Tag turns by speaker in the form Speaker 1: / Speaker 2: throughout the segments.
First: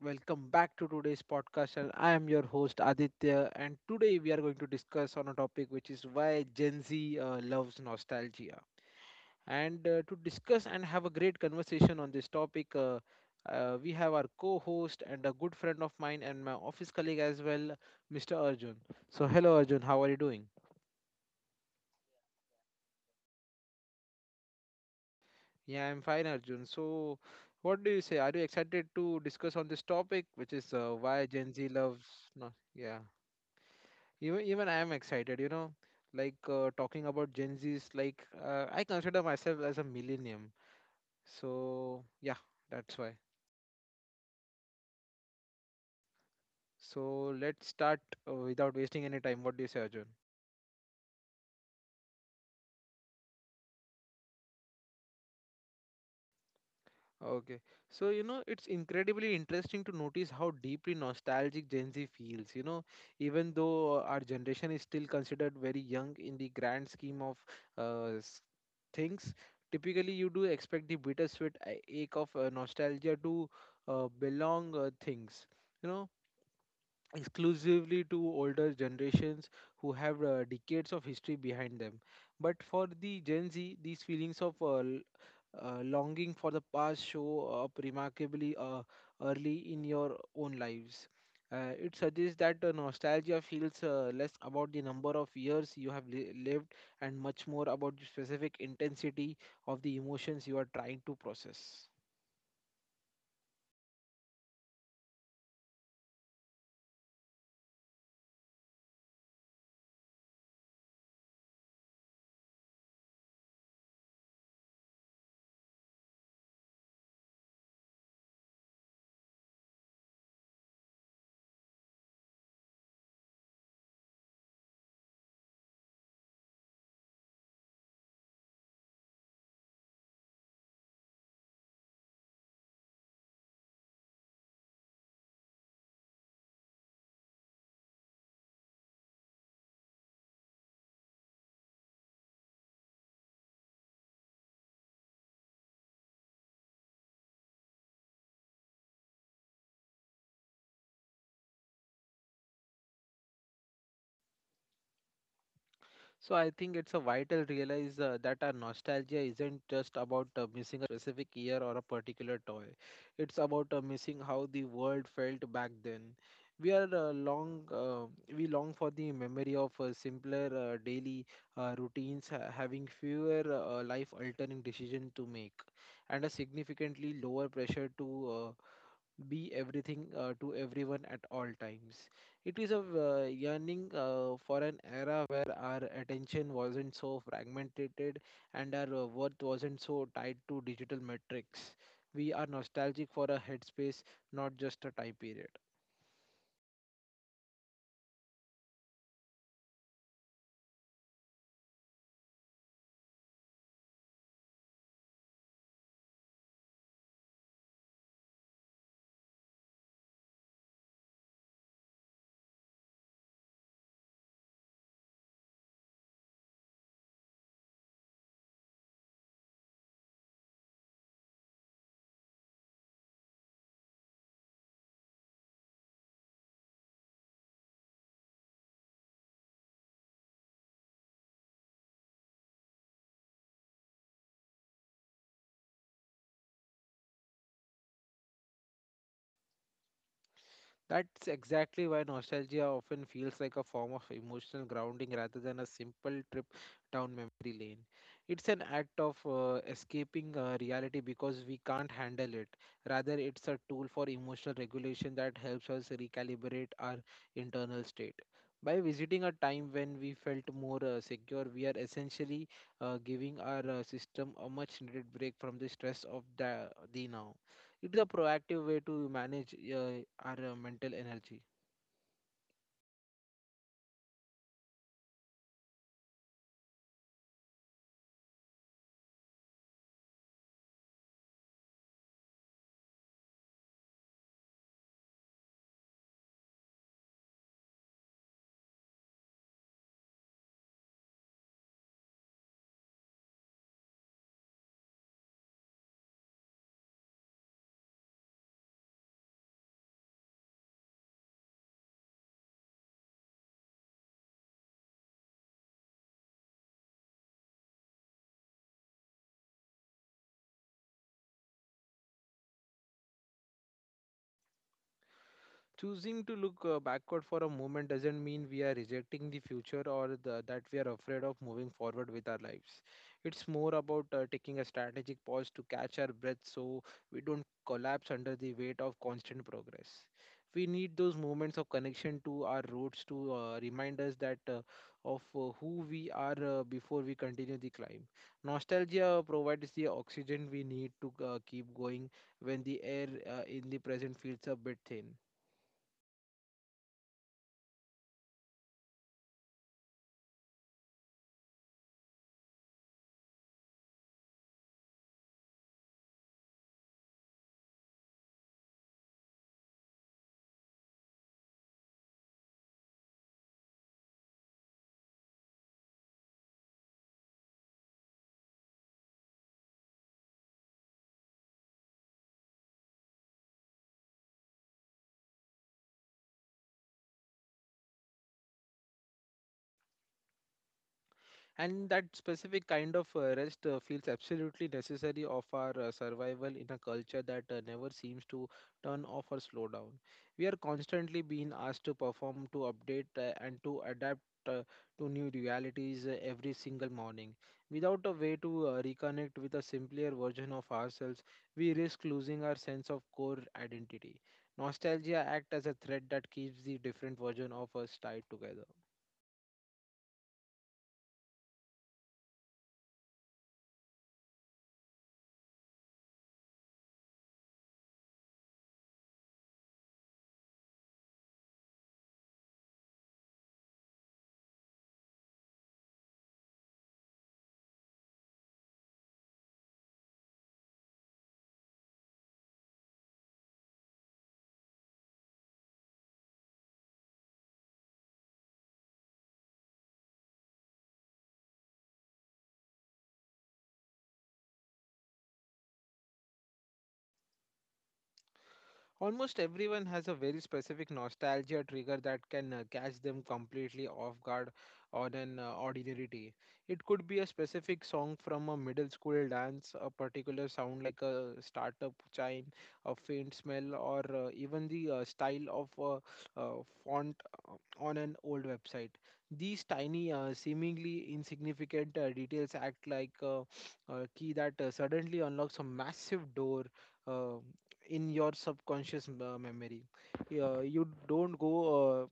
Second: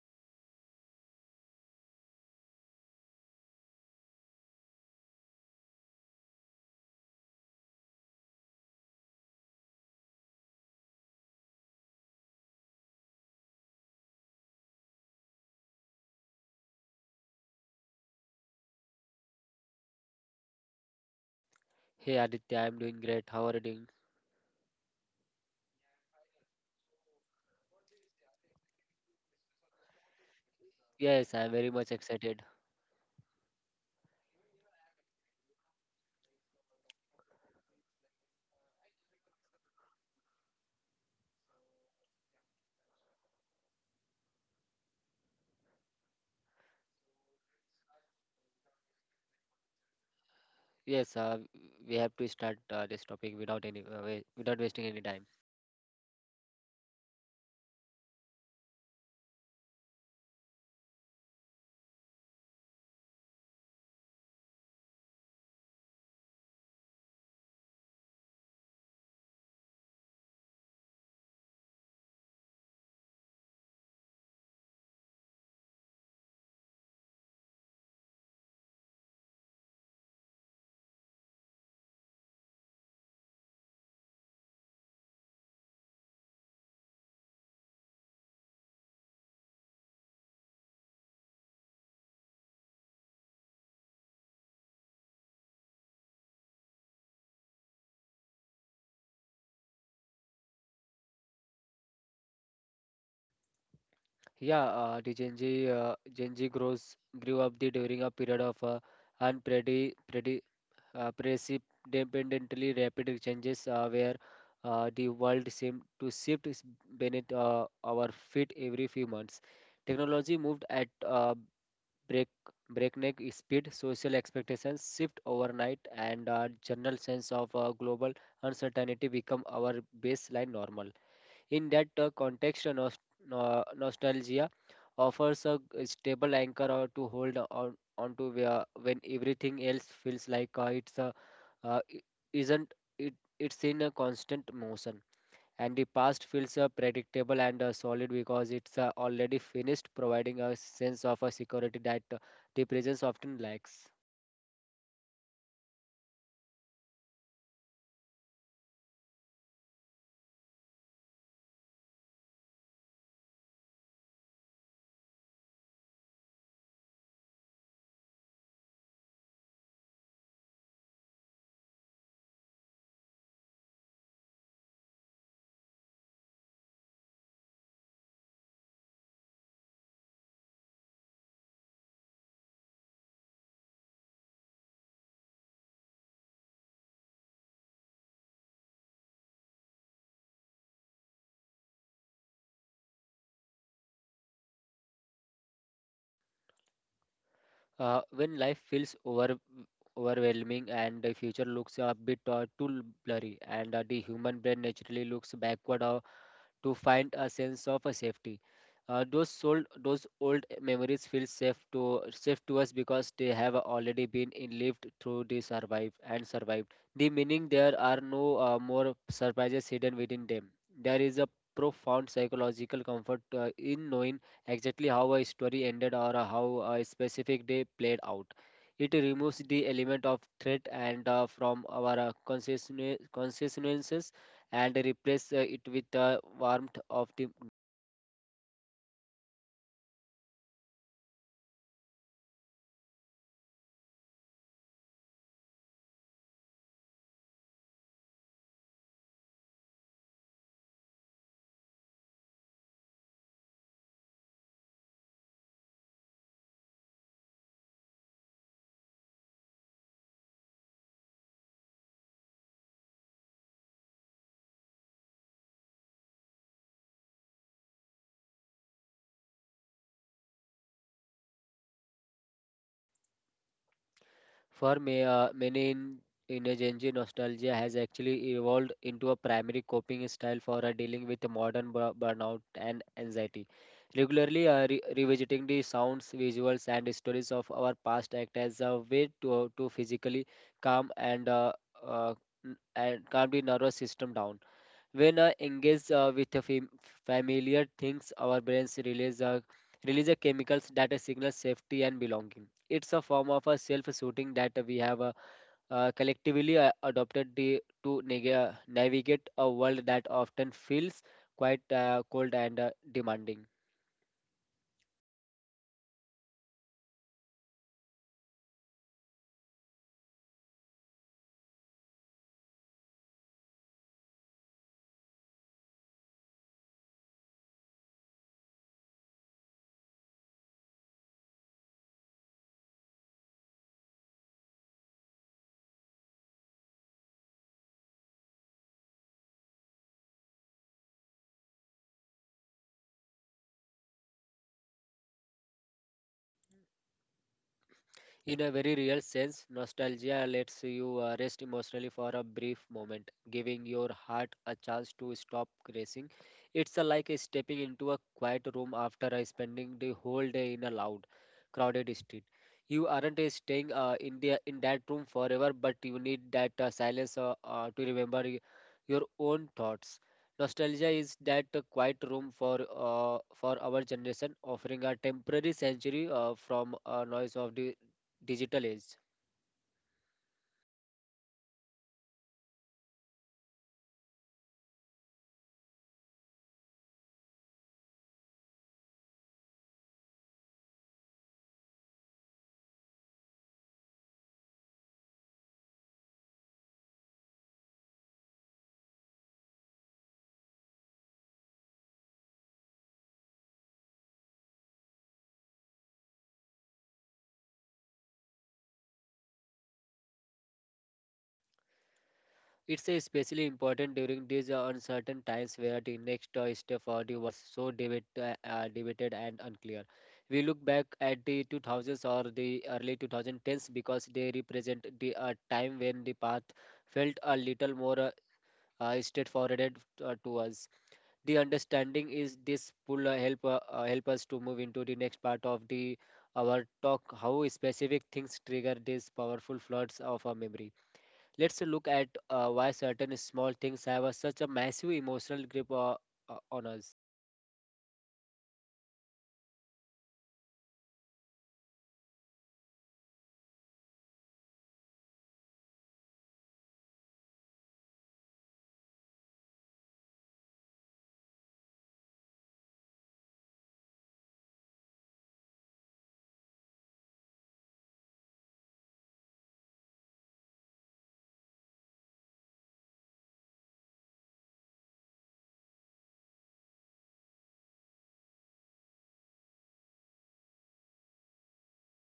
Speaker 1: welcome back to today's podcast. And I am your host Aditya, and today we are going to discuss on a topic which is why Gen Z loves nostalgia. And to discuss and have a great conversation on this topic, we have our co-host and a good friend of mine and my office colleague as well, Mr. Arjun. So, hello Arjun, how are you doing?
Speaker 2: Hey Aditya, I'm doing great. How are you doing?
Speaker 1: Yeah, I'm fine, Arjun. So, what do you say? Are you excited to discuss on this topic, which is why
Speaker 2: Yes, I'm
Speaker 1: Gen
Speaker 2: very
Speaker 1: Z
Speaker 2: much
Speaker 1: loves?
Speaker 2: excited.
Speaker 1: No, yeah. Even I am excited. You know, like talking about Gen Zs. Like I consider myself as a millennium. So yeah, that's why. So let's start without wasting any time. What do you say, Arjun?
Speaker 2: Yes, uh, we have to start this topic without any without wasting any time.
Speaker 1: Okay. So, you know, it's incredibly interesting to notice how deeply nostalgic Gen Z feels. You know, even though our generation is still considered very young in the grand scheme of uh, s- things, typically you do expect the bittersweet ache of nostalgia to belong you know, exclusively to older generations who have decades of history behind them. But for the Gen Z, these feelings of longing for the past show up remarkably early in your own lives. It suggests that nostalgia feels less about the number of years you have lived and much more about the specific intensity of the emotions you are trying to process.
Speaker 2: Yeah, the Gen Z Gen Z grows grew up the during a period of unpredi predi precipitantly rapid changes, where the world seemed to shift is beneath our feet every few months. Technology moved at break, breakneck speed, social expectations shift overnight, and our general sense of global uncertainty become our baseline normal. In that context, nostalgia offers a stable anchor or to hold on onto when everything else feels like it's I- isn't it, it's in a constant motion, and the past feels predictable and solid because it's already finished, providing a sense of a security that the presence often lacks.
Speaker 1: So I think it's a vital realize that our nostalgia isn't just about missing a specific year or a particular toy. It's about missing how the world felt back then. We are long we long for the memory of simpler daily routines, having fewer life altering decisions to make, and a significantly lower pressure to be everything to everyone at all times. It is a yearning for an era where our attention wasn't so fragmented and our worth wasn't so tied to digital metrics. We are nostalgic for a headspace, not just a time period.
Speaker 2: When life feels overwhelming and the future looks a bit too blurry, and the human brain naturally looks backward to find a sense of a safety. Those old memories feel safe to us because they have already been lived through the survive and survived. The meaning, there are no more surprises hidden within them. There is a profound psychological comfort in knowing exactly how a story ended or how a specific day played out. It removes the element of threat and from our consciousness, and replace it with the warmth of the
Speaker 1: That's exactly why nostalgia often feels like a form of emotional grounding rather than a simple trip down memory lane. It's an act of escaping reality because we can't handle it. Rather, it's a tool for emotional regulation that helps us recalibrate our internal state. By visiting a time when we felt more secure, we are essentially giving our system a much needed break from the stress of the now. It is a proactive way to manage our mental energy.
Speaker 2: for may, uh, Many in a Gen Z, nostalgia has actually evolved into a primary coping style for dealing with the modern burnout and anxiety. Regularly revisiting the sounds, visuals, and stories of our past act as a way to physically calm uh, and calm the nervous system down. When I engage with a familiar things, our brains release a chemicals that signals safety and belonging. It's a form of a self-shooting that we have collectively adopted to nega navigate a world that often feels quite cold and demanding.
Speaker 1: Choosing to look backward for a moment doesn't mean we are rejecting the future or that we are afraid of moving forward with our lives. It's more about taking a strategic pause to catch our breath so we don't collapse under the weight of constant progress. We need those moments of connection to our roots to remind us that of who we are before we continue the climb. Nostalgia provides the oxygen we need to keep going when the air in the present feels a bit thin.
Speaker 2: In a very real sense, nostalgia lets you rest emotionally for a brief moment, giving your heart a chance to stop racing. It's like a stepping into a quiet room after spending the whole day in a loud, crowded street. You aren't staying in the in that room forever, but you need that silence to remember your own thoughts. Nostalgia is that quiet room for our generation, offering a temporary sanctuary from noise of the digital age.
Speaker 1: And that specific kind of rest feels absolutely necessary of our survival in a culture that never seems to turn off or slow down. We are constantly being asked to perform, to update and to adapt uh, to new realities every single morning without a way to reconnect with a simpler version of ourselves. We risk losing our sense of core identity. Nostalgia acts as a thread that keeps the different version of us tied together.
Speaker 2: It's especially important during these uncertain times where the next step for the was so debated and unclear. We look back at the 2000s or the early 2010s because they represent the time when the path felt a little more straightforward to us. The understanding is this will help us to move into the next part of the our talk, how specific things trigger these powerful floods of our memory. Let's look at why certain small things have a, such a massive emotional grip on us.
Speaker 1: Almost everyone has a very specific nostalgia trigger that can catch them completely off guard on an ordinary day. It could be a specific song from a middle school dance, a particular sound like a startup chime, a faint smell, or even the style of a font uh, on an old website. These tiny, seemingly insignificant details act like a key that suddenly unlocks a massive door Uh, in your subconscious memory. You don't go uh,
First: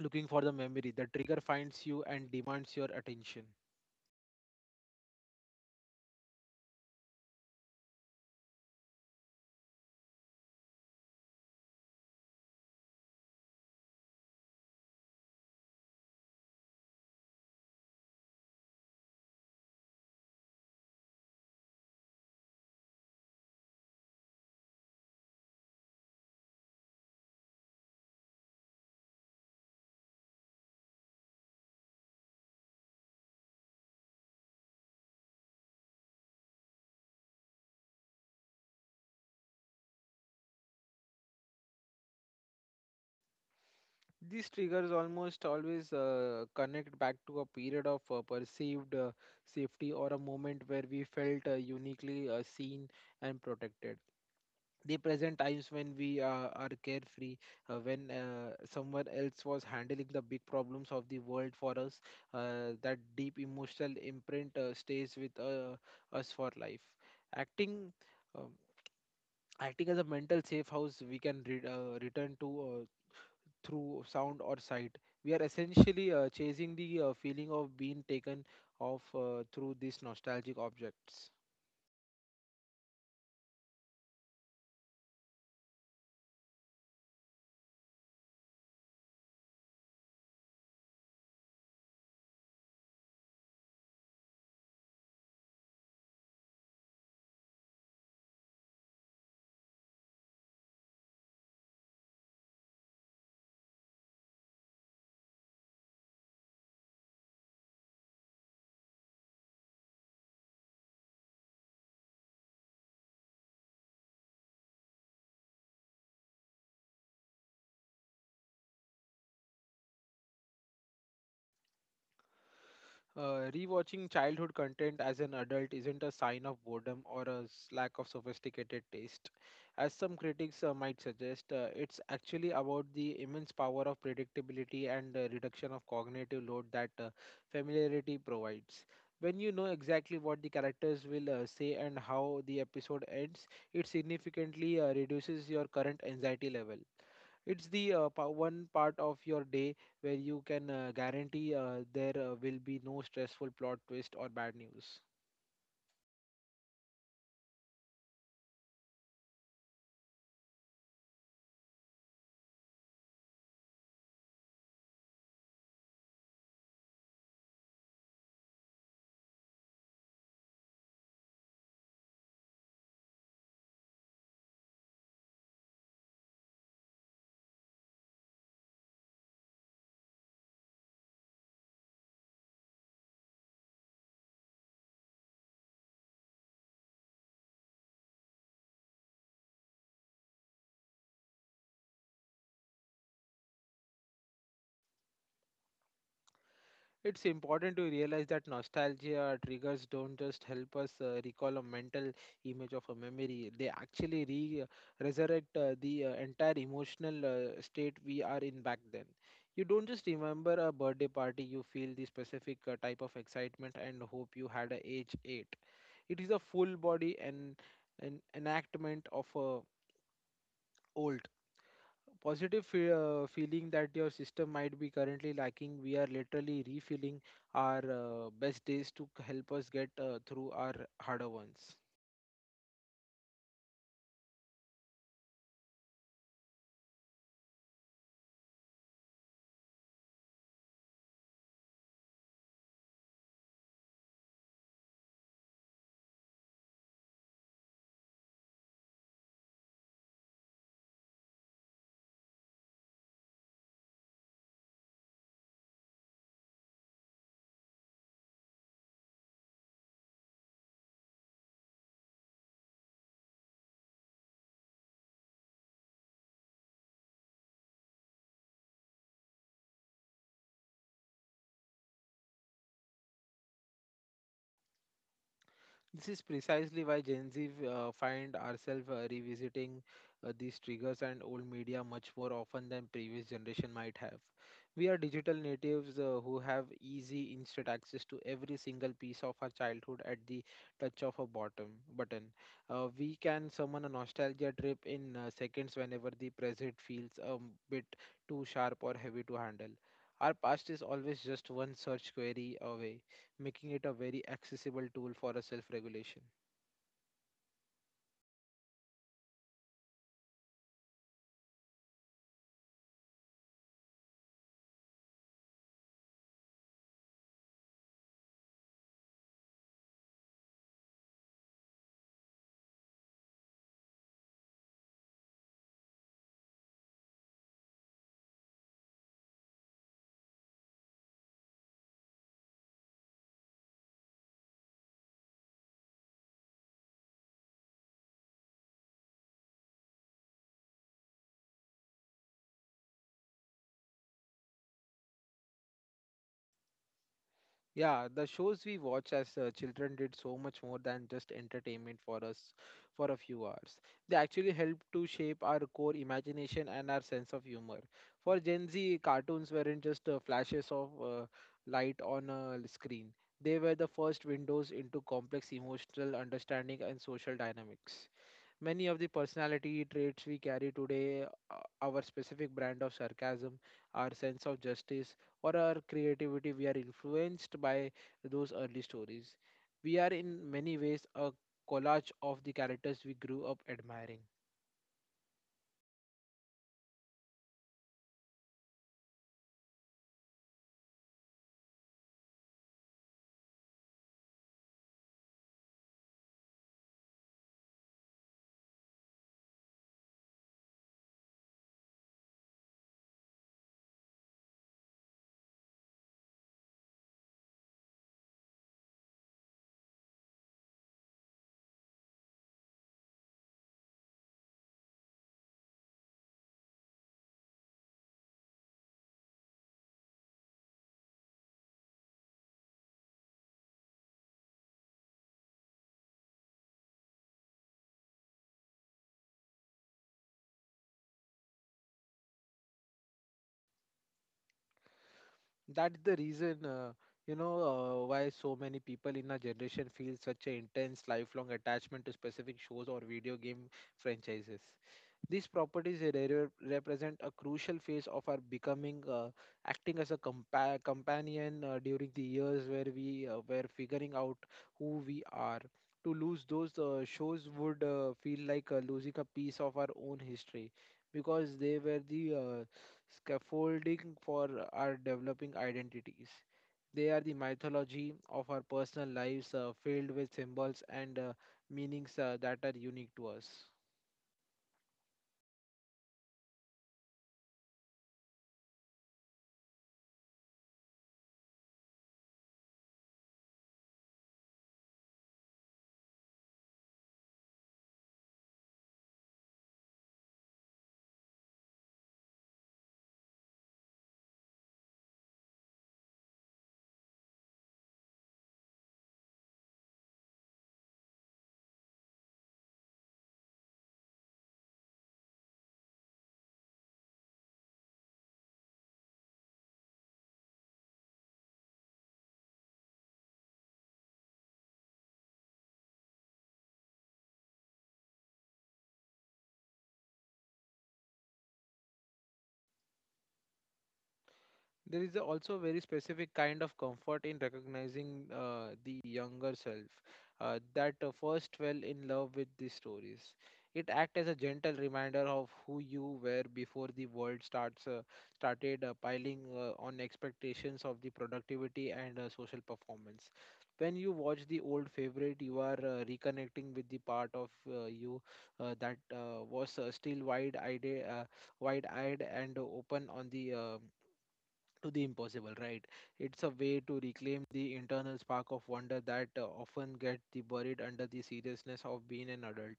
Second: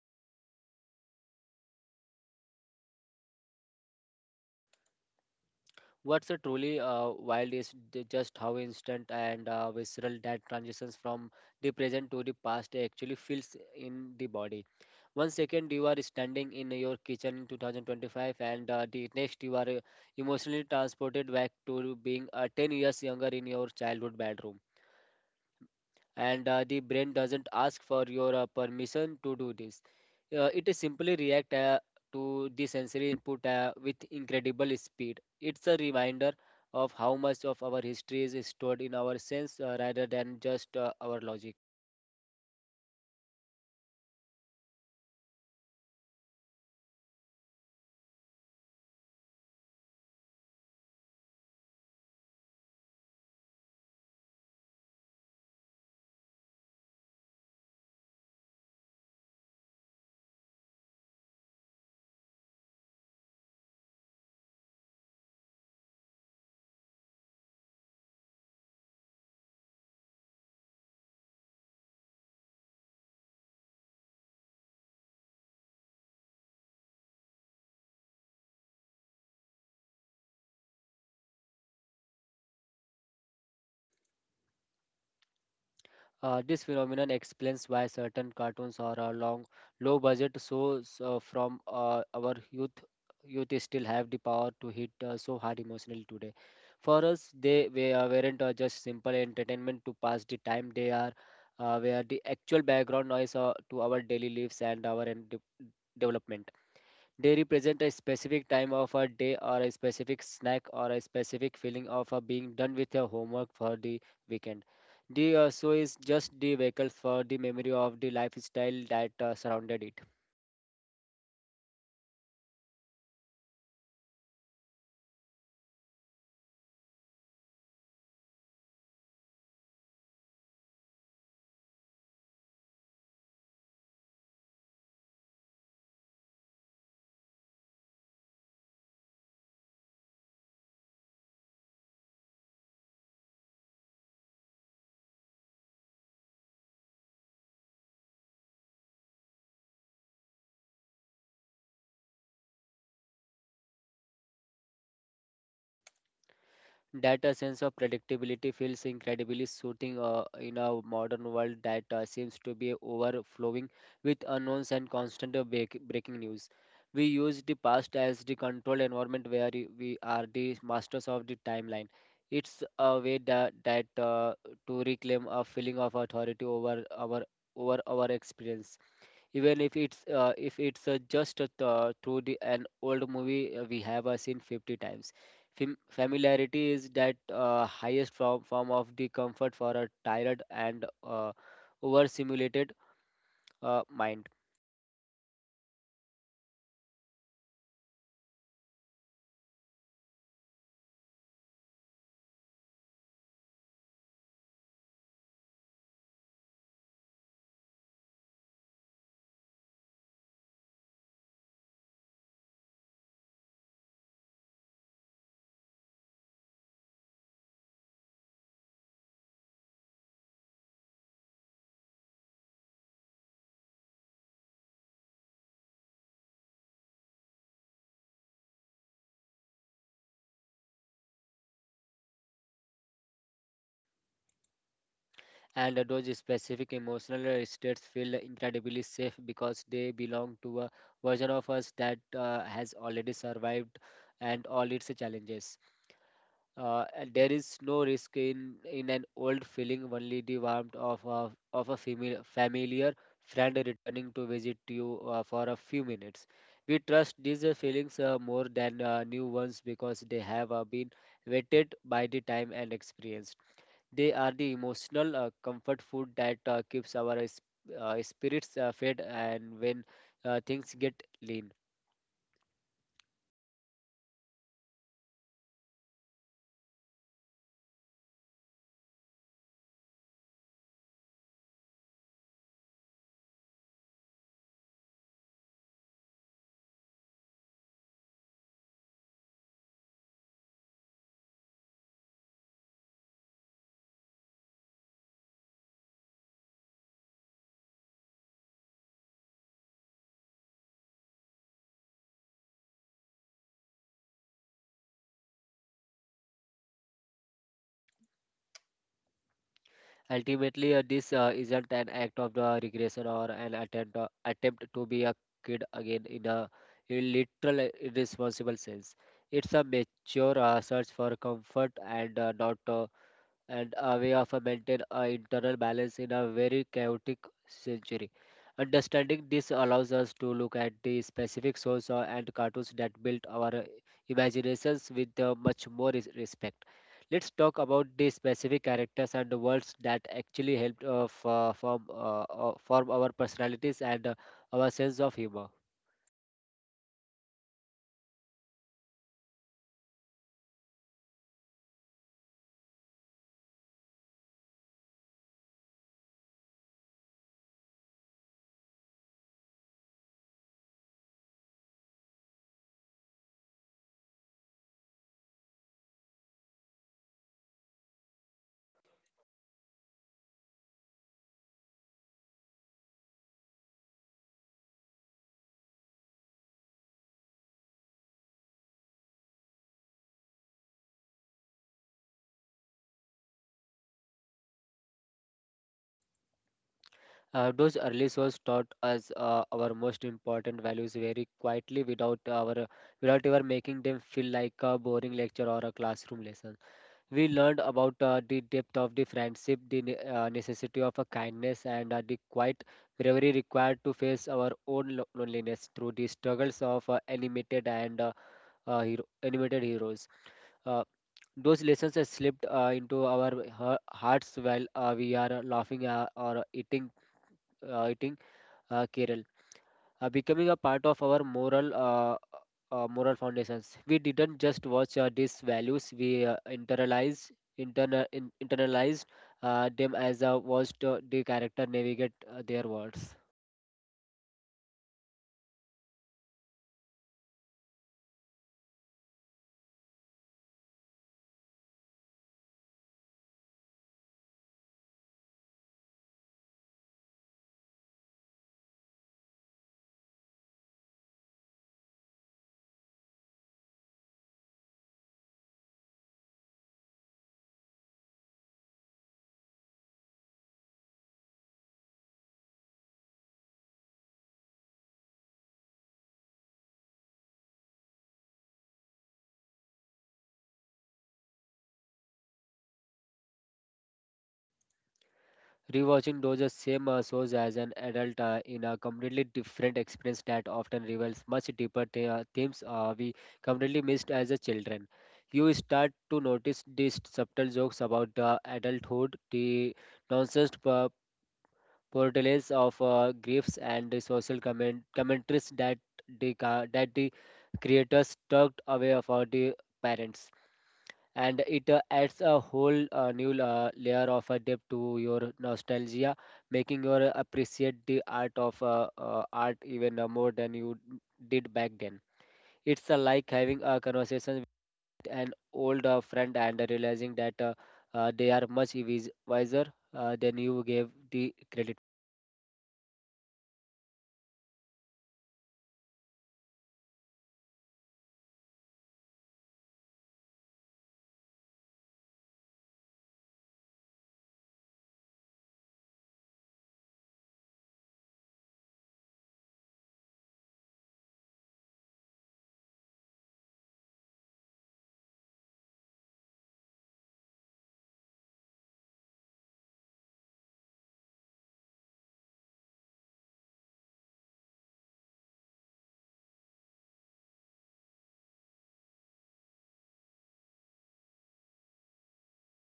Speaker 1: looking for the memory. The trigger finds you and demands your attention.
Speaker 2: What's a truly wild is just how instant and visceral that transitions from the present to the past actually feels in the body. One second you are standing in your kitchen in 2025, and the next you are emotionally transported back to being 10 years younger in your childhood bedroom. And the brain doesn't ask for your permission to do this. It simply reacts to the sensory input with incredible speed. It's a reminder of how much of our history is stored in our sense rather than just our logic.
Speaker 1: These triggers almost always connect back to a period of perceived safety or a moment where we felt uniquely seen and protected. The present times when we are carefree, when someone else was handling the big problems of the world for us, that deep emotional imprint stays with us for life. Acting, um, Acting as a mental safe house, we can return to through sound or sight. We are essentially chasing the feeling of being taken off through these nostalgic objects.
Speaker 2: This phenomenon explains why certain cartoons are a long, low-budget shows from our youth. Youth still have the power to hit so hard emotionally today. For us, weren't just simple entertainment to pass the time. They are were the actual background noise to our daily lives and our development. They represent a specific time of a day or a specific snack or a specific feeling of being done with your homework for the weekend. The so is just the vehicle for the memory of the lifestyle that surrounded it.
Speaker 1: Rewatching childhood content as an adult isn't a sign of boredom or a lack of sophisticated taste. As some critics might suggest, it's actually about the immense power of predictability and reduction of cognitive load that familiarity provides. When you know exactly what the characters will say and how the episode ends, it significantly reduces your current anxiety level. It's the one part of your day where you can guarantee there will be no stressful plot twist or bad news.
Speaker 2: That a sense of predictability feels incredibly soothing in a modern world that seems to be overflowing with unknowns and constant breaking news. We use the past as the controlled environment where we are the masters of the timeline. It's a way that, that to reclaim a feeling of authority over our experience, even if it's just through an old movie we have seen 50 times. Familiarity is that highest form of the comfort for a tired and overstimulated mind.
Speaker 1: It's important to realize that nostalgia triggers don't just help us recall a mental image of a memory, they actually resurrect the entire emotional state we are in back then. You don't just remember a birthday party, you feel the specific type of excitement and hope you had at age 8. It is a full body and an enactment of a old positive feeling that your system might be currently lacking. We are literally refilling our best days to help us get through our harder ones.
Speaker 2: And those specific emotional states feel incredibly safe because they belong to a version of us that has already survived and all its challenges. And there is no risk in an old feeling, only the warmth of a familiar friend returning to visit you for a few minutes. We trust these feelings more than new ones because they have been vetted by the time and experience. They are the emotional comfort food that keeps our spirits fed and when things get lean.
Speaker 1: This is precisely why Gen Z find ourselves revisiting these triggers and old media much more often than previous generation might have. We are digital natives who have easy, instant access to every single piece of our childhood at the touch of a bottom button. We can summon a nostalgia trip in seconds whenever the present feels a bit too sharp or heavy to handle. Our past is always just one search query away, making it a very accessible tool for a self-regulation.
Speaker 2: Ultimately, this isn't an act of the regression or an attempt to be a kid again in literal irresponsible sense. It's a mature search for comfort and not and a way of a maintain a internal balance in a very chaotic century. Understanding this allows us to look at the specific source and cartoons that built our imaginations with much more respect. Let's talk about the specific characters and the worlds that actually helped f- form, form our personalities and our sense of humor.
Speaker 1: Yeah, the shows we watch as children did so much more than just entertainment for us for a few hours. They actually helped to shape our core imagination and our sense of humor. For Gen Z, cartoons weren't just flashes of light on a screen. They were the first windows into complex emotional understanding and social dynamics. Many of the personality traits we carry today, our specific brand of sarcasm, our sense of justice, or our creativity, we are influenced by those early stories. We are in many ways a collage of the characters we grew up admiring.
Speaker 2: Those early souls taught us our most important values very quietly without ever making them feel like a boring lecture or a classroom lesson. We learned about the depth of the friendship, the necessity of a kindness, and the quiet bravery required to face our own loneliness through the struggles of animated heroes. Uh, those lessons are slipped into our hearts while we are laughing or eating Kerala, becoming a part of our moral foundations. We didn't just watch these values; we internalized them as watched the character navigate their words.
Speaker 1: That's the reason, you know, why so many people in our generation feel such an intense, lifelong attachment to specific shows or video game franchises. These properties represent a crucial phase of our becoming, acting as a companion during the years where we were figuring out who we are. To lose those shows would feel like losing a piece of our own history because they were the scaffolding for our developing identities. They are the mythology of our personal lives filled with symbols and meanings that are unique to us.
Speaker 2: Rewatching those same shows as an adult in a completely different experience that often reveals much deeper themes we completely missed as a children. You start to notice these subtle jokes about the adulthood, the nonsense portrayals of griefs, and the social commentaries that that the creators tucked away for the parents, and it adds a whole new layer of a depth to your nostalgia, making you appreciate the art of art even more than you did back then. It's like having a conversation with an old friend and realizing that they are much wiser than you gave the credit.
Speaker 1: There is also a very specific kind of comfort in recognizing the younger self that first fell in love with these stories. It acts as a gentle reminder of who you were before the world starts started piling on expectations of the productivity and social performance. When you watch the old favorite, you are reconnecting with the part of you that was still wide-eyed and open on the to the impossible, right? It's a way to reclaim the internal spark of wonder that often gets the buried under the seriousness of being an adult.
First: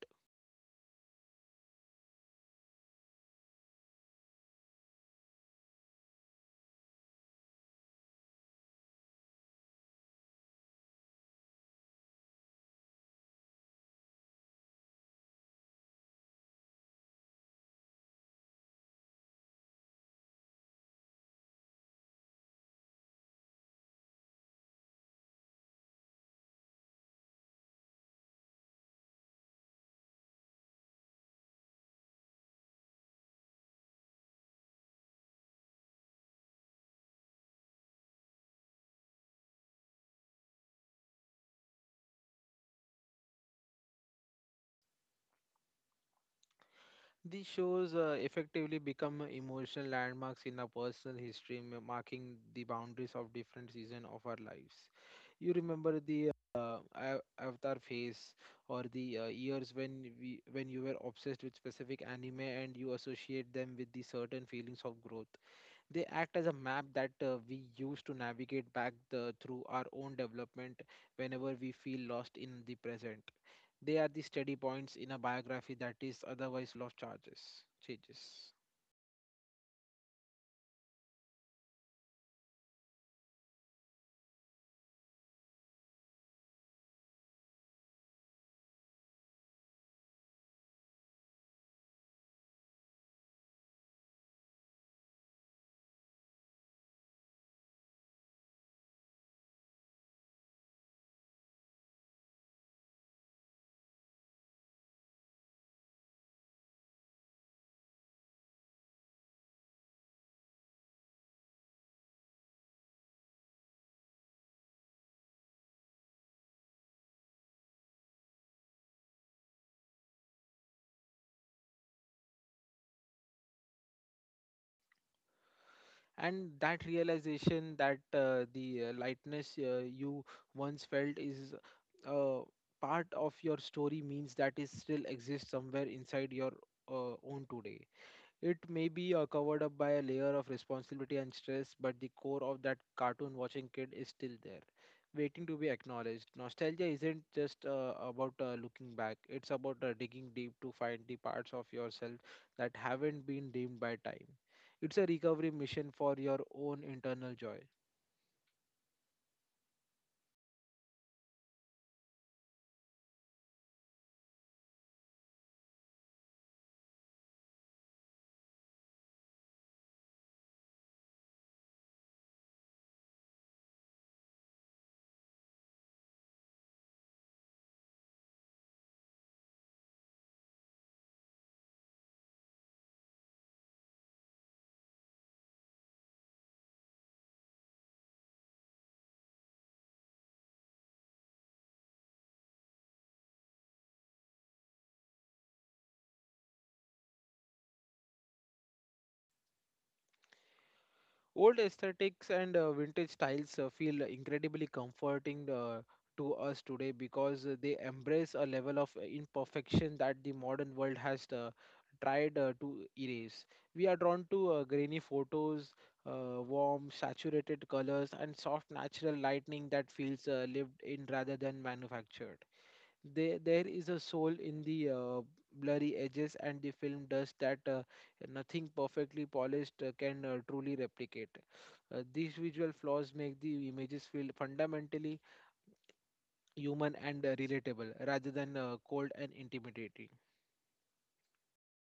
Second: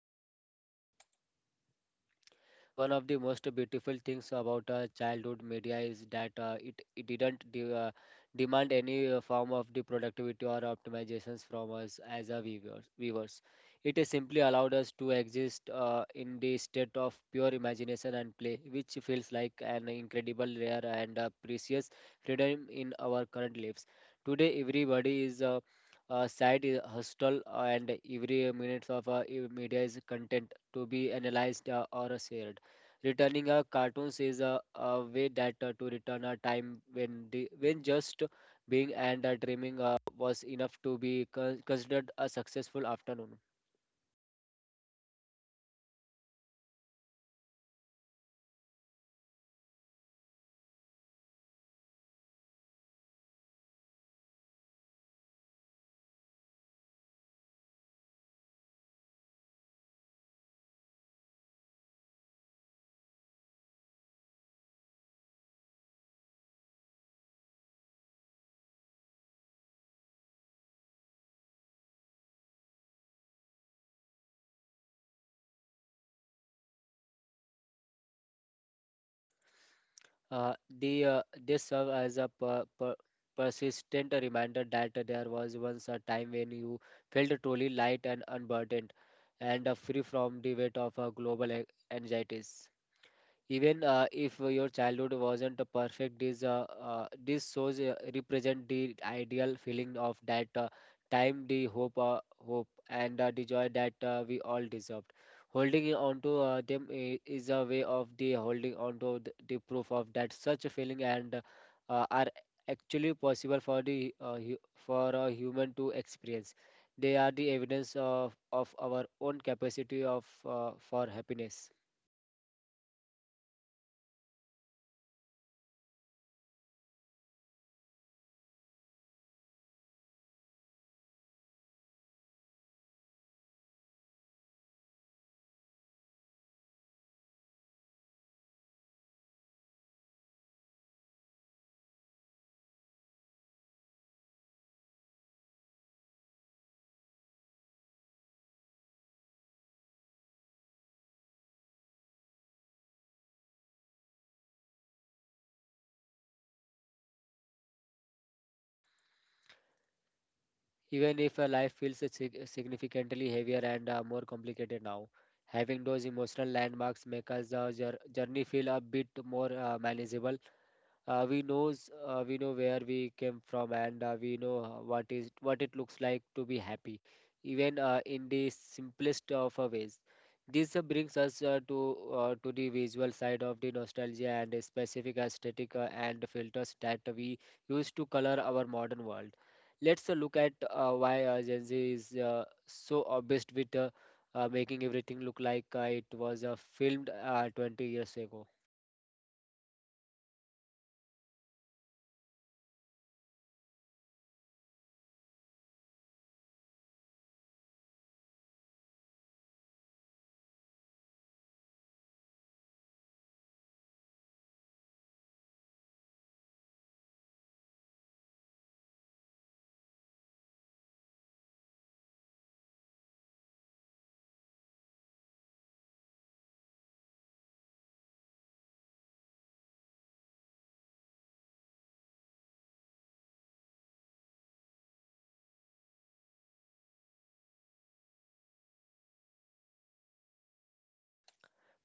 Speaker 2: One of the most beautiful things about childhood media is that it didn't demand any form of the productivity or optimizations from us as a viewers. It is simply allowed us to exist in the state of pure imagination and play, which feels like an incredible rare and precious freedom in our current lives. Today, everybody is site is hostile, and every minute of media is content to be analyzed or shared. Returning a cartoons is a way that to return a time when just being and dreaming was enough to be considered a successful afternoon.
Speaker 1: These shows effectively become emotional landmarks in our personal history, marking the boundaries of different seasons of our lives. You remember the avatar phase or the years when we when you were obsessed with specific anime and you associate them with the certain feelings of growth. They act as a map that we use to navigate back through our own development whenever we feel lost in the present. They are the steady points in a biography that is otherwise changes.
Speaker 2: Uh, they serve as a persistent reminder that there was once a time when you felt truly light and unburdened, and free from the weight of global anxieties. Even if your childhood wasn't perfect, this shows represent the ideal feeling of that time, the hope and the joy that we all deserved. Holding on to them is a way of the holding on to the proof of that such a feeling and are actually possible for the for a human to experience. They are the evidence of our own capacity of for happiness.
Speaker 1: And that realization that the lightness you once felt is uh, part of your story means that it still exists somewhere inside your own today. It may be covered up by a layer of responsibility and stress, but the core of that cartoon watching kid is still there, waiting to be acknowledged. Nostalgia isn't just about looking back, it's about digging deep to find the parts of yourself that haven't been dimmed by time. It's a recovery mission for your own internal joy.
Speaker 2: Even if life feels significantly heavier and more complicated now, having those emotional landmarks make us the journey feel a bit more manageable. We know where we came from, and we know what is what it looks like to be happy, even in the simplest of ways. This brings us to the visual side of the nostalgia and a specific aesthetic and filters that we use to color our modern world. Let's look at why Gen Z is so obsessed with making everything look like it was filmed 20 years ago.
Speaker 1: Old aesthetics and vintage styles feel incredibly comforting to us today because they embrace a level of imperfection that the modern world has tried to erase. We are drawn to grainy photos, warm, saturated colors, and soft natural lighting that feels lived in rather than manufactured. There is a soul in the blurry edges, and the film does that nothing perfectly polished can truly replicate. These visual flaws make the images feel fundamentally human and relatable rather than cold and intimidating.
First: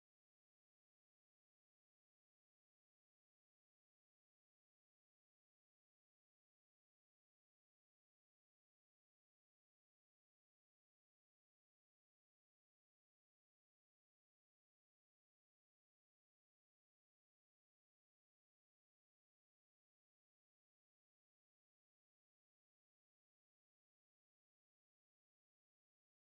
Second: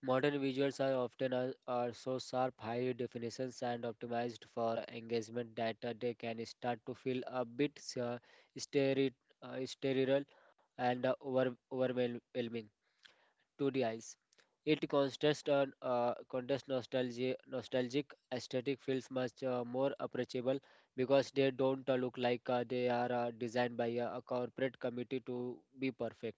Speaker 2: Modern visuals are often are so sharp, high definitions, and optimized for engagement that they can start to feel a bit steri- sterile and overwhelming to the eyes. It contrasts on, contrast nostalgia, nostalgic aesthetic feels much more approachable because they don't look like they are designed by a corporate committee to be perfect.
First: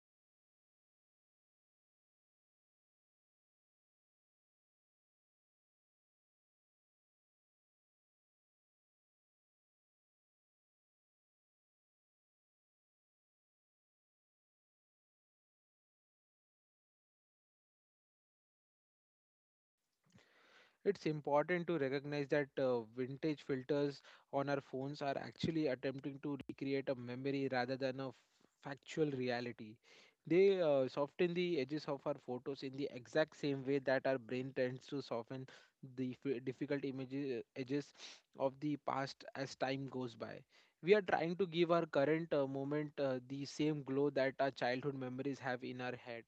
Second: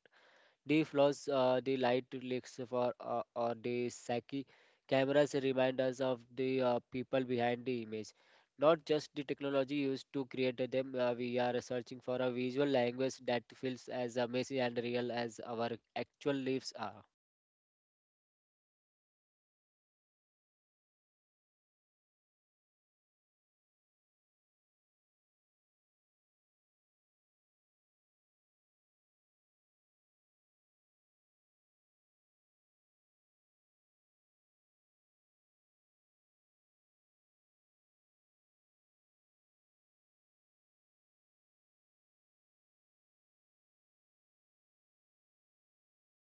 Speaker 2: The flaws, the light leaks for or the psyche cameras remind us of the people behind the image, not just the technology used to create them. We are searching for a visual language that feels as messy and real as our actual lives are.
Speaker 1: It's important to recognize that vintage filters on our phones are actually attempting to recreate a memory rather than factual reality. They soften the edges of our photos in the exact same way that our brain tends to soften the edges of the past as time goes by. We are trying to give our current moment the same glow that our childhood memories have in our head.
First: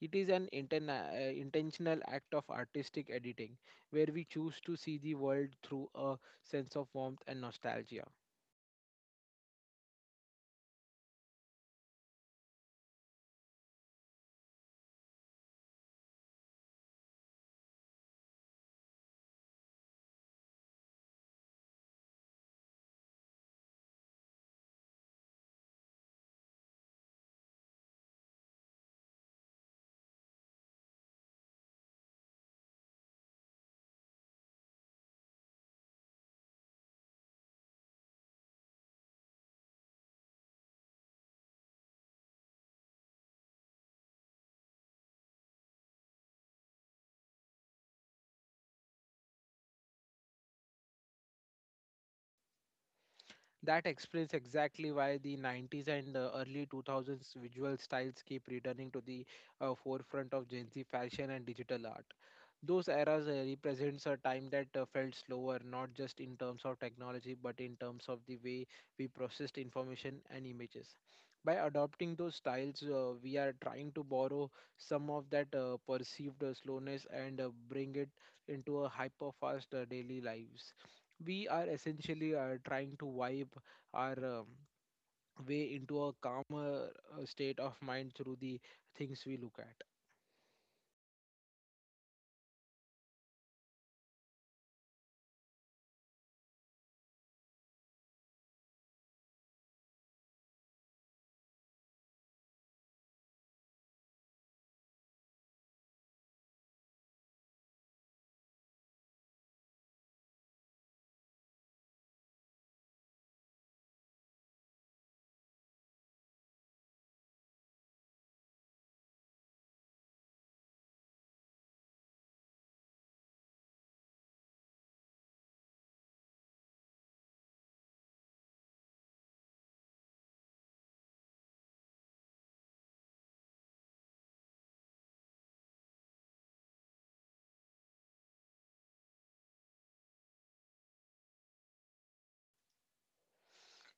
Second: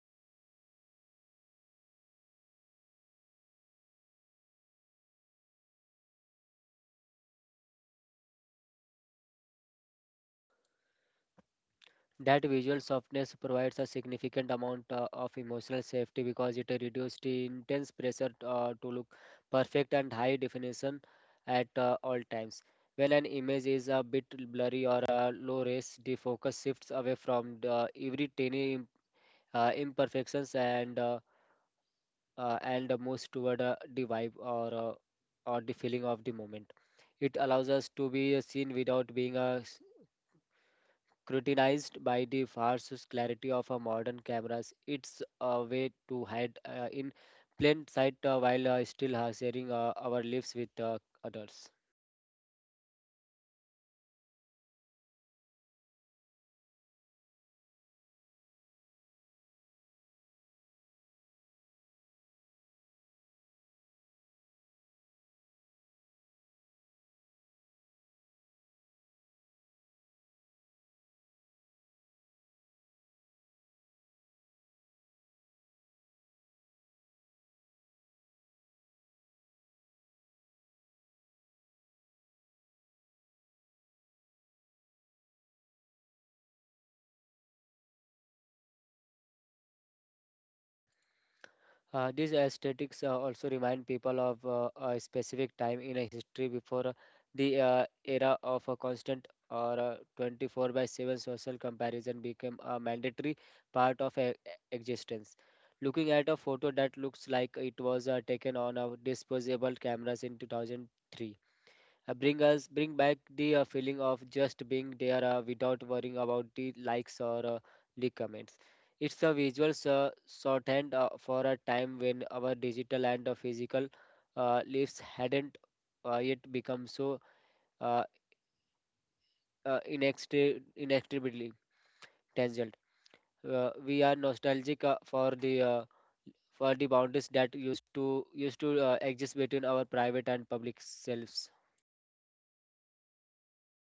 Speaker 1: It is an intentional act of artistic editing where we choose to see the world through a sense of warmth and nostalgia.
Speaker 2: That visual softness provides a significant amount of emotional safety because it reduces the intense pressure to look perfect and high definition at all times. When an image is a bit blurry or low res, the focus shifts away from every tiny imperfections and moves toward the vibe or the feeling of the moment. It allows us to be seen without being scrutinized by the fierce clarity of a modern cameras. It's a way to hide in plain sight while still sharing our lives with others.
Speaker 1: That explains exactly why the 90s and early 2000s visual styles keep returning to the forefront of Gen Z fashion and digital art. Those eras represents a time that felt slower, not just in terms of technology, but in terms of the way we processed information and images. By adopting those styles, we are trying to borrow some of that perceived slowness and bring it into a hyper-fast daily lives. We are essentially trying to vibe our way into a calmer state of mind through the things we look at.
Speaker 2: These aesthetics also remind people of a specific time in a history before the era of a constant or 24 by 7 social comparison became a mandatory part of existence. Looking at a photo that looks like it was taken on a disposable cameras in 2003 bring back the feeling of just being there without worrying about the likes or the comments. It's a visual shorthand for a time when our digital and physical lives hadn't yet become so uh, inextricably tangled. We are nostalgic for the boundaries that used to exist between our private and public selves.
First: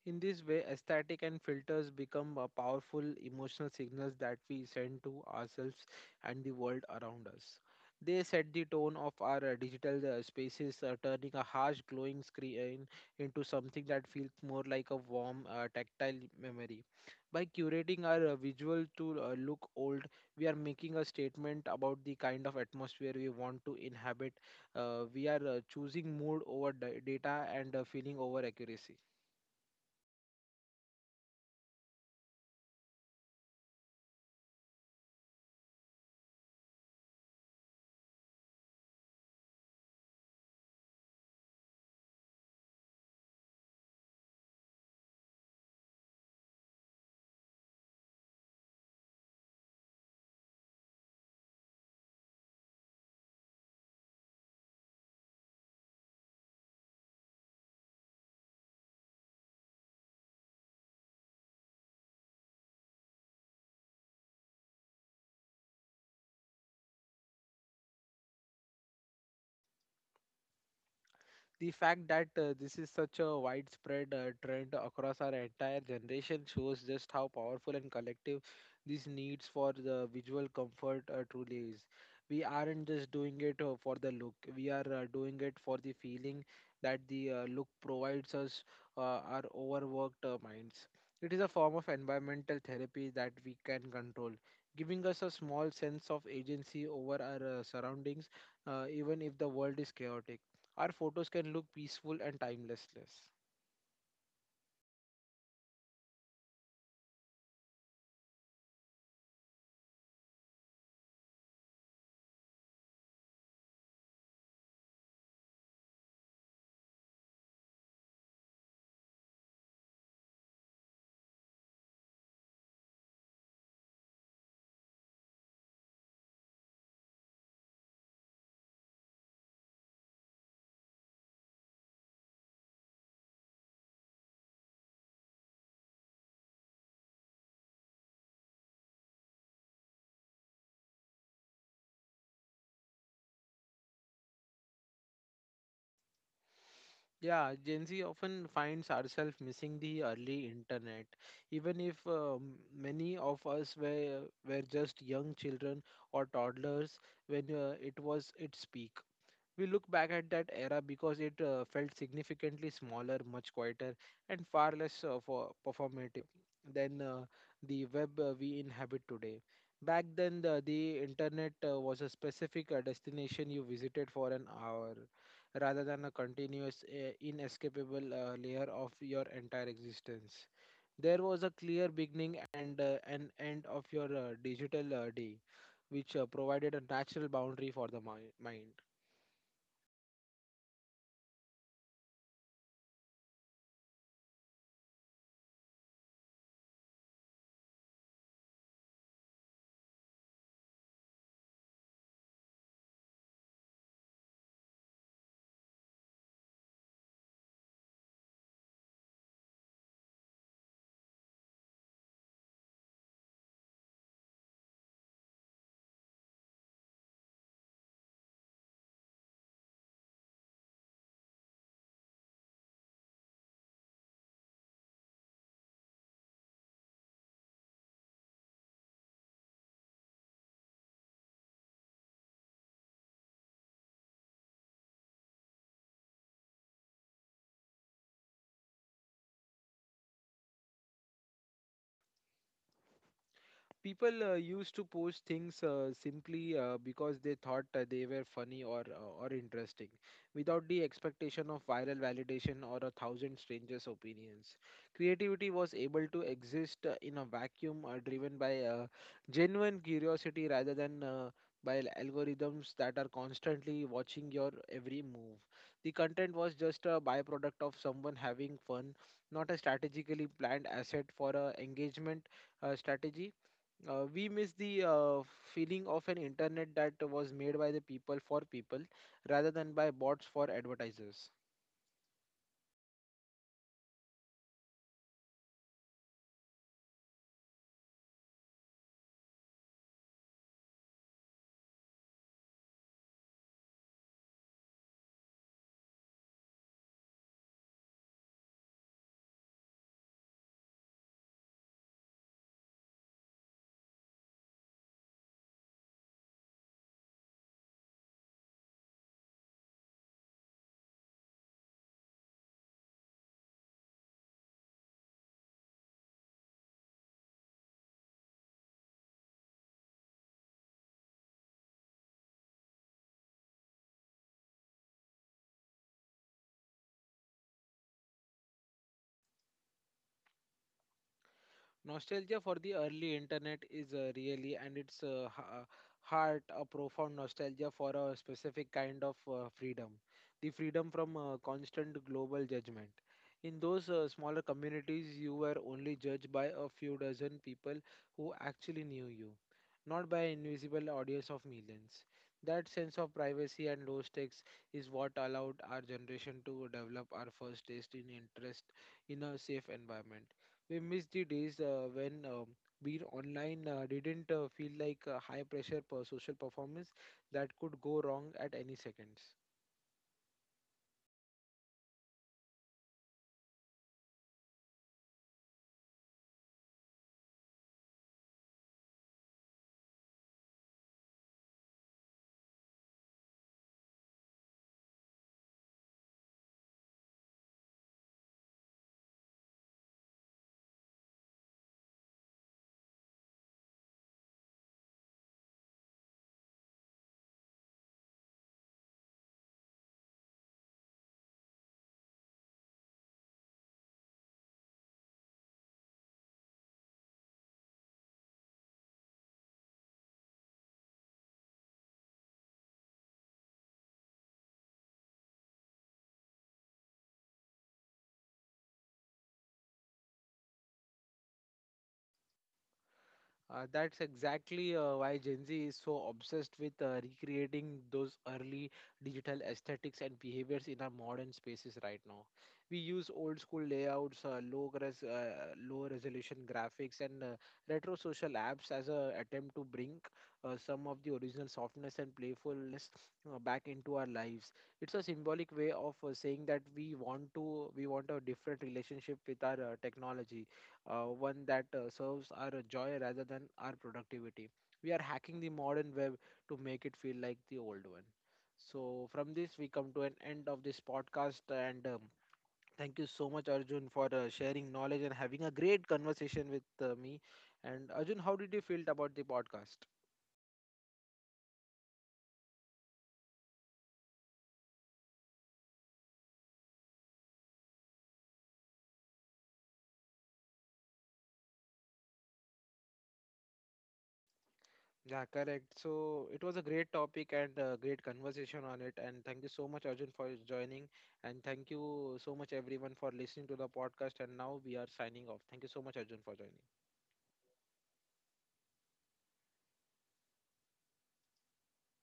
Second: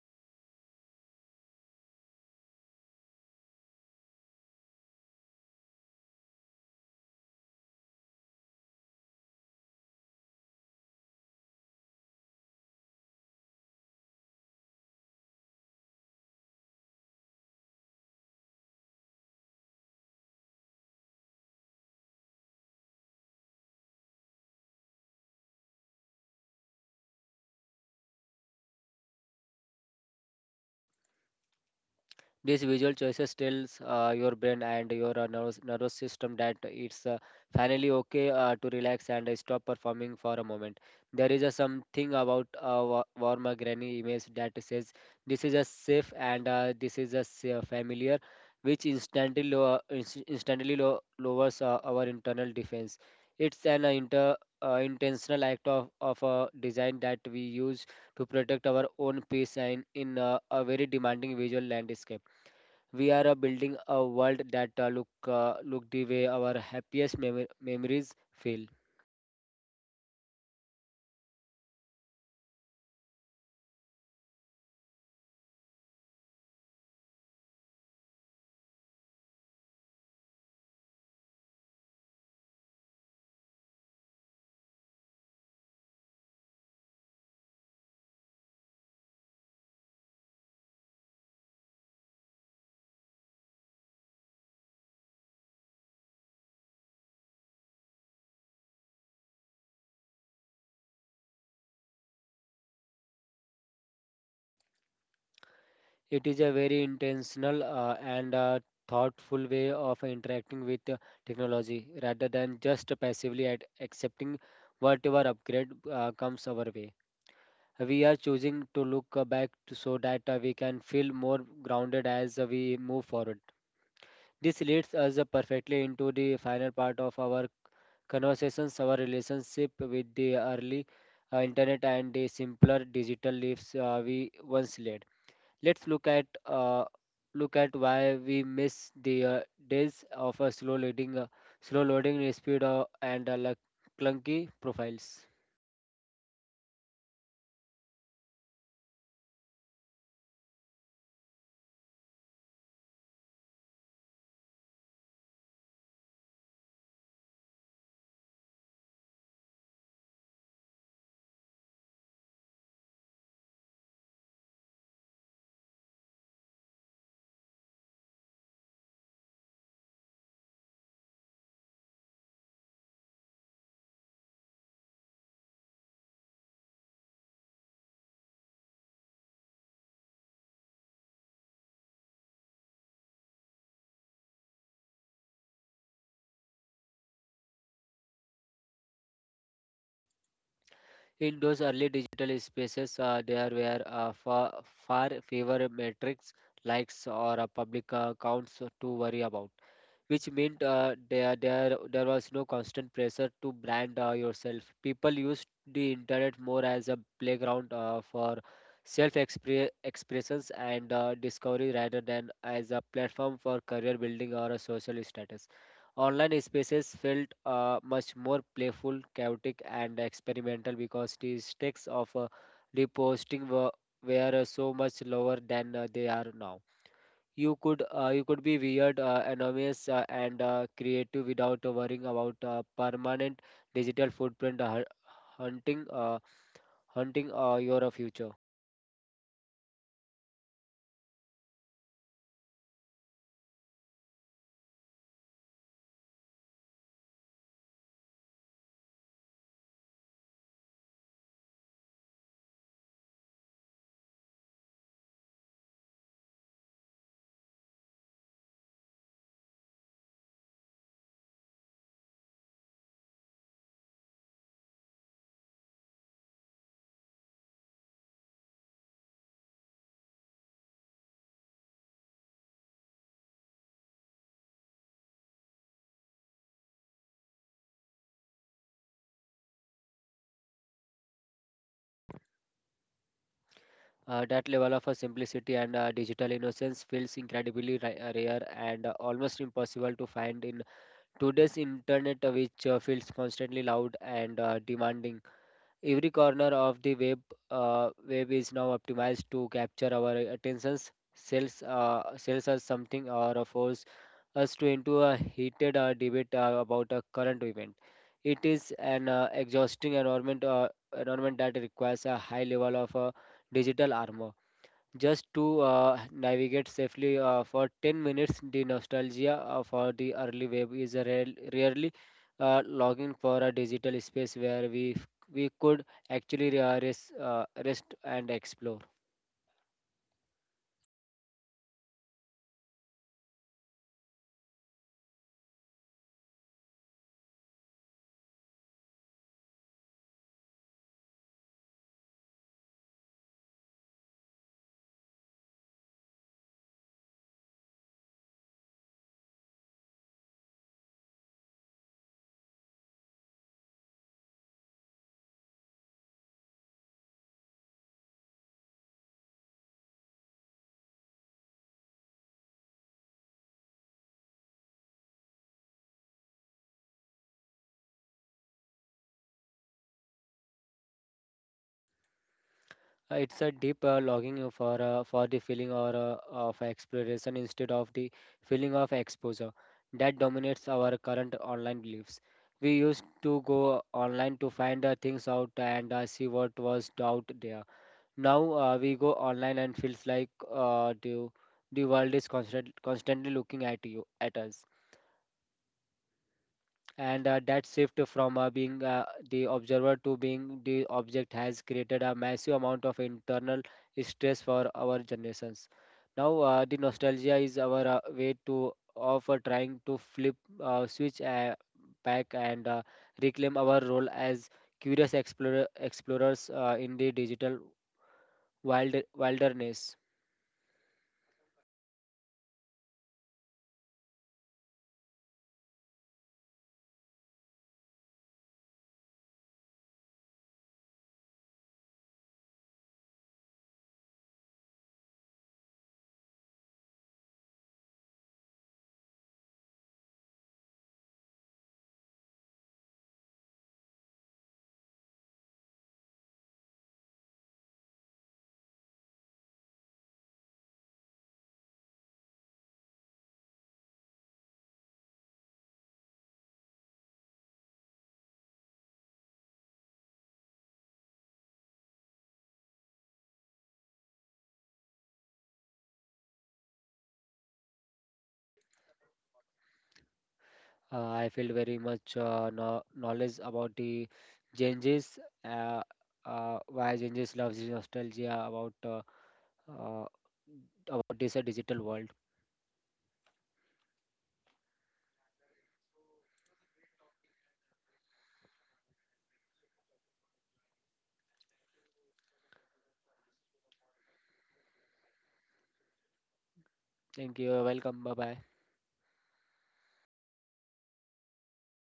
Speaker 1: In this way, aesthetic and filters become a powerful emotional signals that we send to ourselves and the world around us. They set the tone of our digital spaces, turning a harsh glowing screen into something that feels more like a warm, tactile memory. By curating our visual to look old, we are making a statement about the kind of atmosphere we want to inhabit. We are choosing mood over data and feeling over accuracy.
Speaker 2: These visual choices tells your brain and your nervous system that it's finally okay to relax and stop performing for a moment. There is a something about a warm granny image that says this is a safe and this is a familiar, which instantly lowers our internal defense. It's an intentional act of design that we use to protect our own peace and in a very demanding visual landscape. We are building a world that look the way our happiest memories feel.
Speaker 1: The fact that this is such a widespread trend across our entire generation shows just how powerful and collective these needs for the visual comfort truly is. We aren't just doing it for the look, we are doing it for the feeling that the look provides us uh, our overworked minds. It is a form of environmental therapy that we can control, giving us a small sense of agency over our surroundings, even if the world is chaotic, our photos can look peaceful and timelessless.
Speaker 2: It is a very intentional and thoughtful way of interacting with technology rather than just passively at accepting whatever upgrade comes our way. We are choosing to look back to, so that we can feel more grounded as we move forward. This leads us perfectly into the final part of our conversations, our relationship with the early internet and the simpler digital lives we once led. Let's look at why we miss the days of a slow loading speed and clunky profiles.
Speaker 1: Yeah, Gen Z often finds ourselves missing the early internet. Even if many of us were just young children or toddlers when it was its peak, we look back at that era because it felt significantly smaller, much quieter, and far less for performative than the web we inhabit today. Back then, the internet was a specific destination you visited for an hour rather than a continuous, inescapable layer of your entire existence. There was a clear beginning and an end of your digital day, which provided a natural boundary for the mind.
Speaker 2: In those early digital spaces, there were far, far fewer metrics, likes, or public accounts to worry about, which meant there was no constant pressure to brand yourself. People used the internet more as a playground for self-expressions and discovery rather than as a platform for career building or a social status. Online spaces felt much more playful, chaotic, and experimental because the stakes of reposting were so much lower than they are now. You could be weird, anonymous, and creative without worrying about permanent digital footprint hunting your future.
Speaker 1: People used to post things simply because they thought they were funny or or interesting without the expectation of viral validation or a thousand strangers opinions. Creativity was able to exist in a vacuum driven by genuine curiosity rather than by algorithms that are constantly watching your every move. The content was just a byproduct of someone having fun, not a strategically planned asset for a engagement strategy. We miss the feeling of an internet that was made by the people for people rather than by bots for advertisers.
Speaker 2: That level of simplicity and digital innocence feels incredibly rare and almost impossible to find in today's internet, which feels constantly loud and demanding. Every corner of the web is now optimized to capture our attentions, sells us something, or force us to into a heated debate about a current event. It is an exhausting environment that requires a high level of digital armor just to navigate safely for 10 minutes. The nostalgia for the early web is a rarely longing for a digital space where we could actually rest and explore.
Speaker 1: Nostalgia for the early internet is really and it's heart a profound nostalgia for a specific kind of freedom, the freedom from constant global judgment. In those smaller communities, you were only judged by a few dozen people who actually knew you, not by an invisible audience of millions. That sense of privacy and low stakes is what allowed our generation to develop our first taste in interest in a safe environment. We miss the days when being online didn't feel like a high pressure per social performance that could go wrong at any seconds.
Speaker 2: It's a deep longing for the feeling or of exploration instead of the feeling of exposure that dominates our current online beliefs. We used to go online to find things out and see what was out there. Now we go online and feels like the world is constantly looking at you at us. And that shift from being the observer to being the object has created a massive amount of internal stress for our generations. Now the nostalgia is our way to of trying to flip switch back and reclaim our role as explorers in the digital wilderness.
Speaker 1: That's exactly why Gen Z is so obsessed with recreating those early digital aesthetics and behaviors in our modern spaces right now. We use old school layouts, low resolution graphics, and retro social apps as a attempt to bring some of the original softness and playfulness back into our lives. It's a symbolic way of saying that we want a different relationship with our technology, one that serves our joy rather than our productivity. We are hacking the modern web to make it feel like the old one. So, from this, we come to an end of this podcast. And thank you so much, Arjun, for sharing knowledge and having a great conversation with me. And, Arjun, how did you feel about the podcast?
Speaker 2: I feel very much no knowledge about the changes, uh, why changes loves the nostalgia uh, about this digital world.
Speaker 1: Yeah, correct. So it was a great topic and a great conversation on it. And thank you so much, Arjun, for joining. And thank you so much, everyone, for listening to the podcast. And now we are signing off. Thank you so much, Arjun, for joining.
Speaker 2: Thank you. Welcome. Bye bye.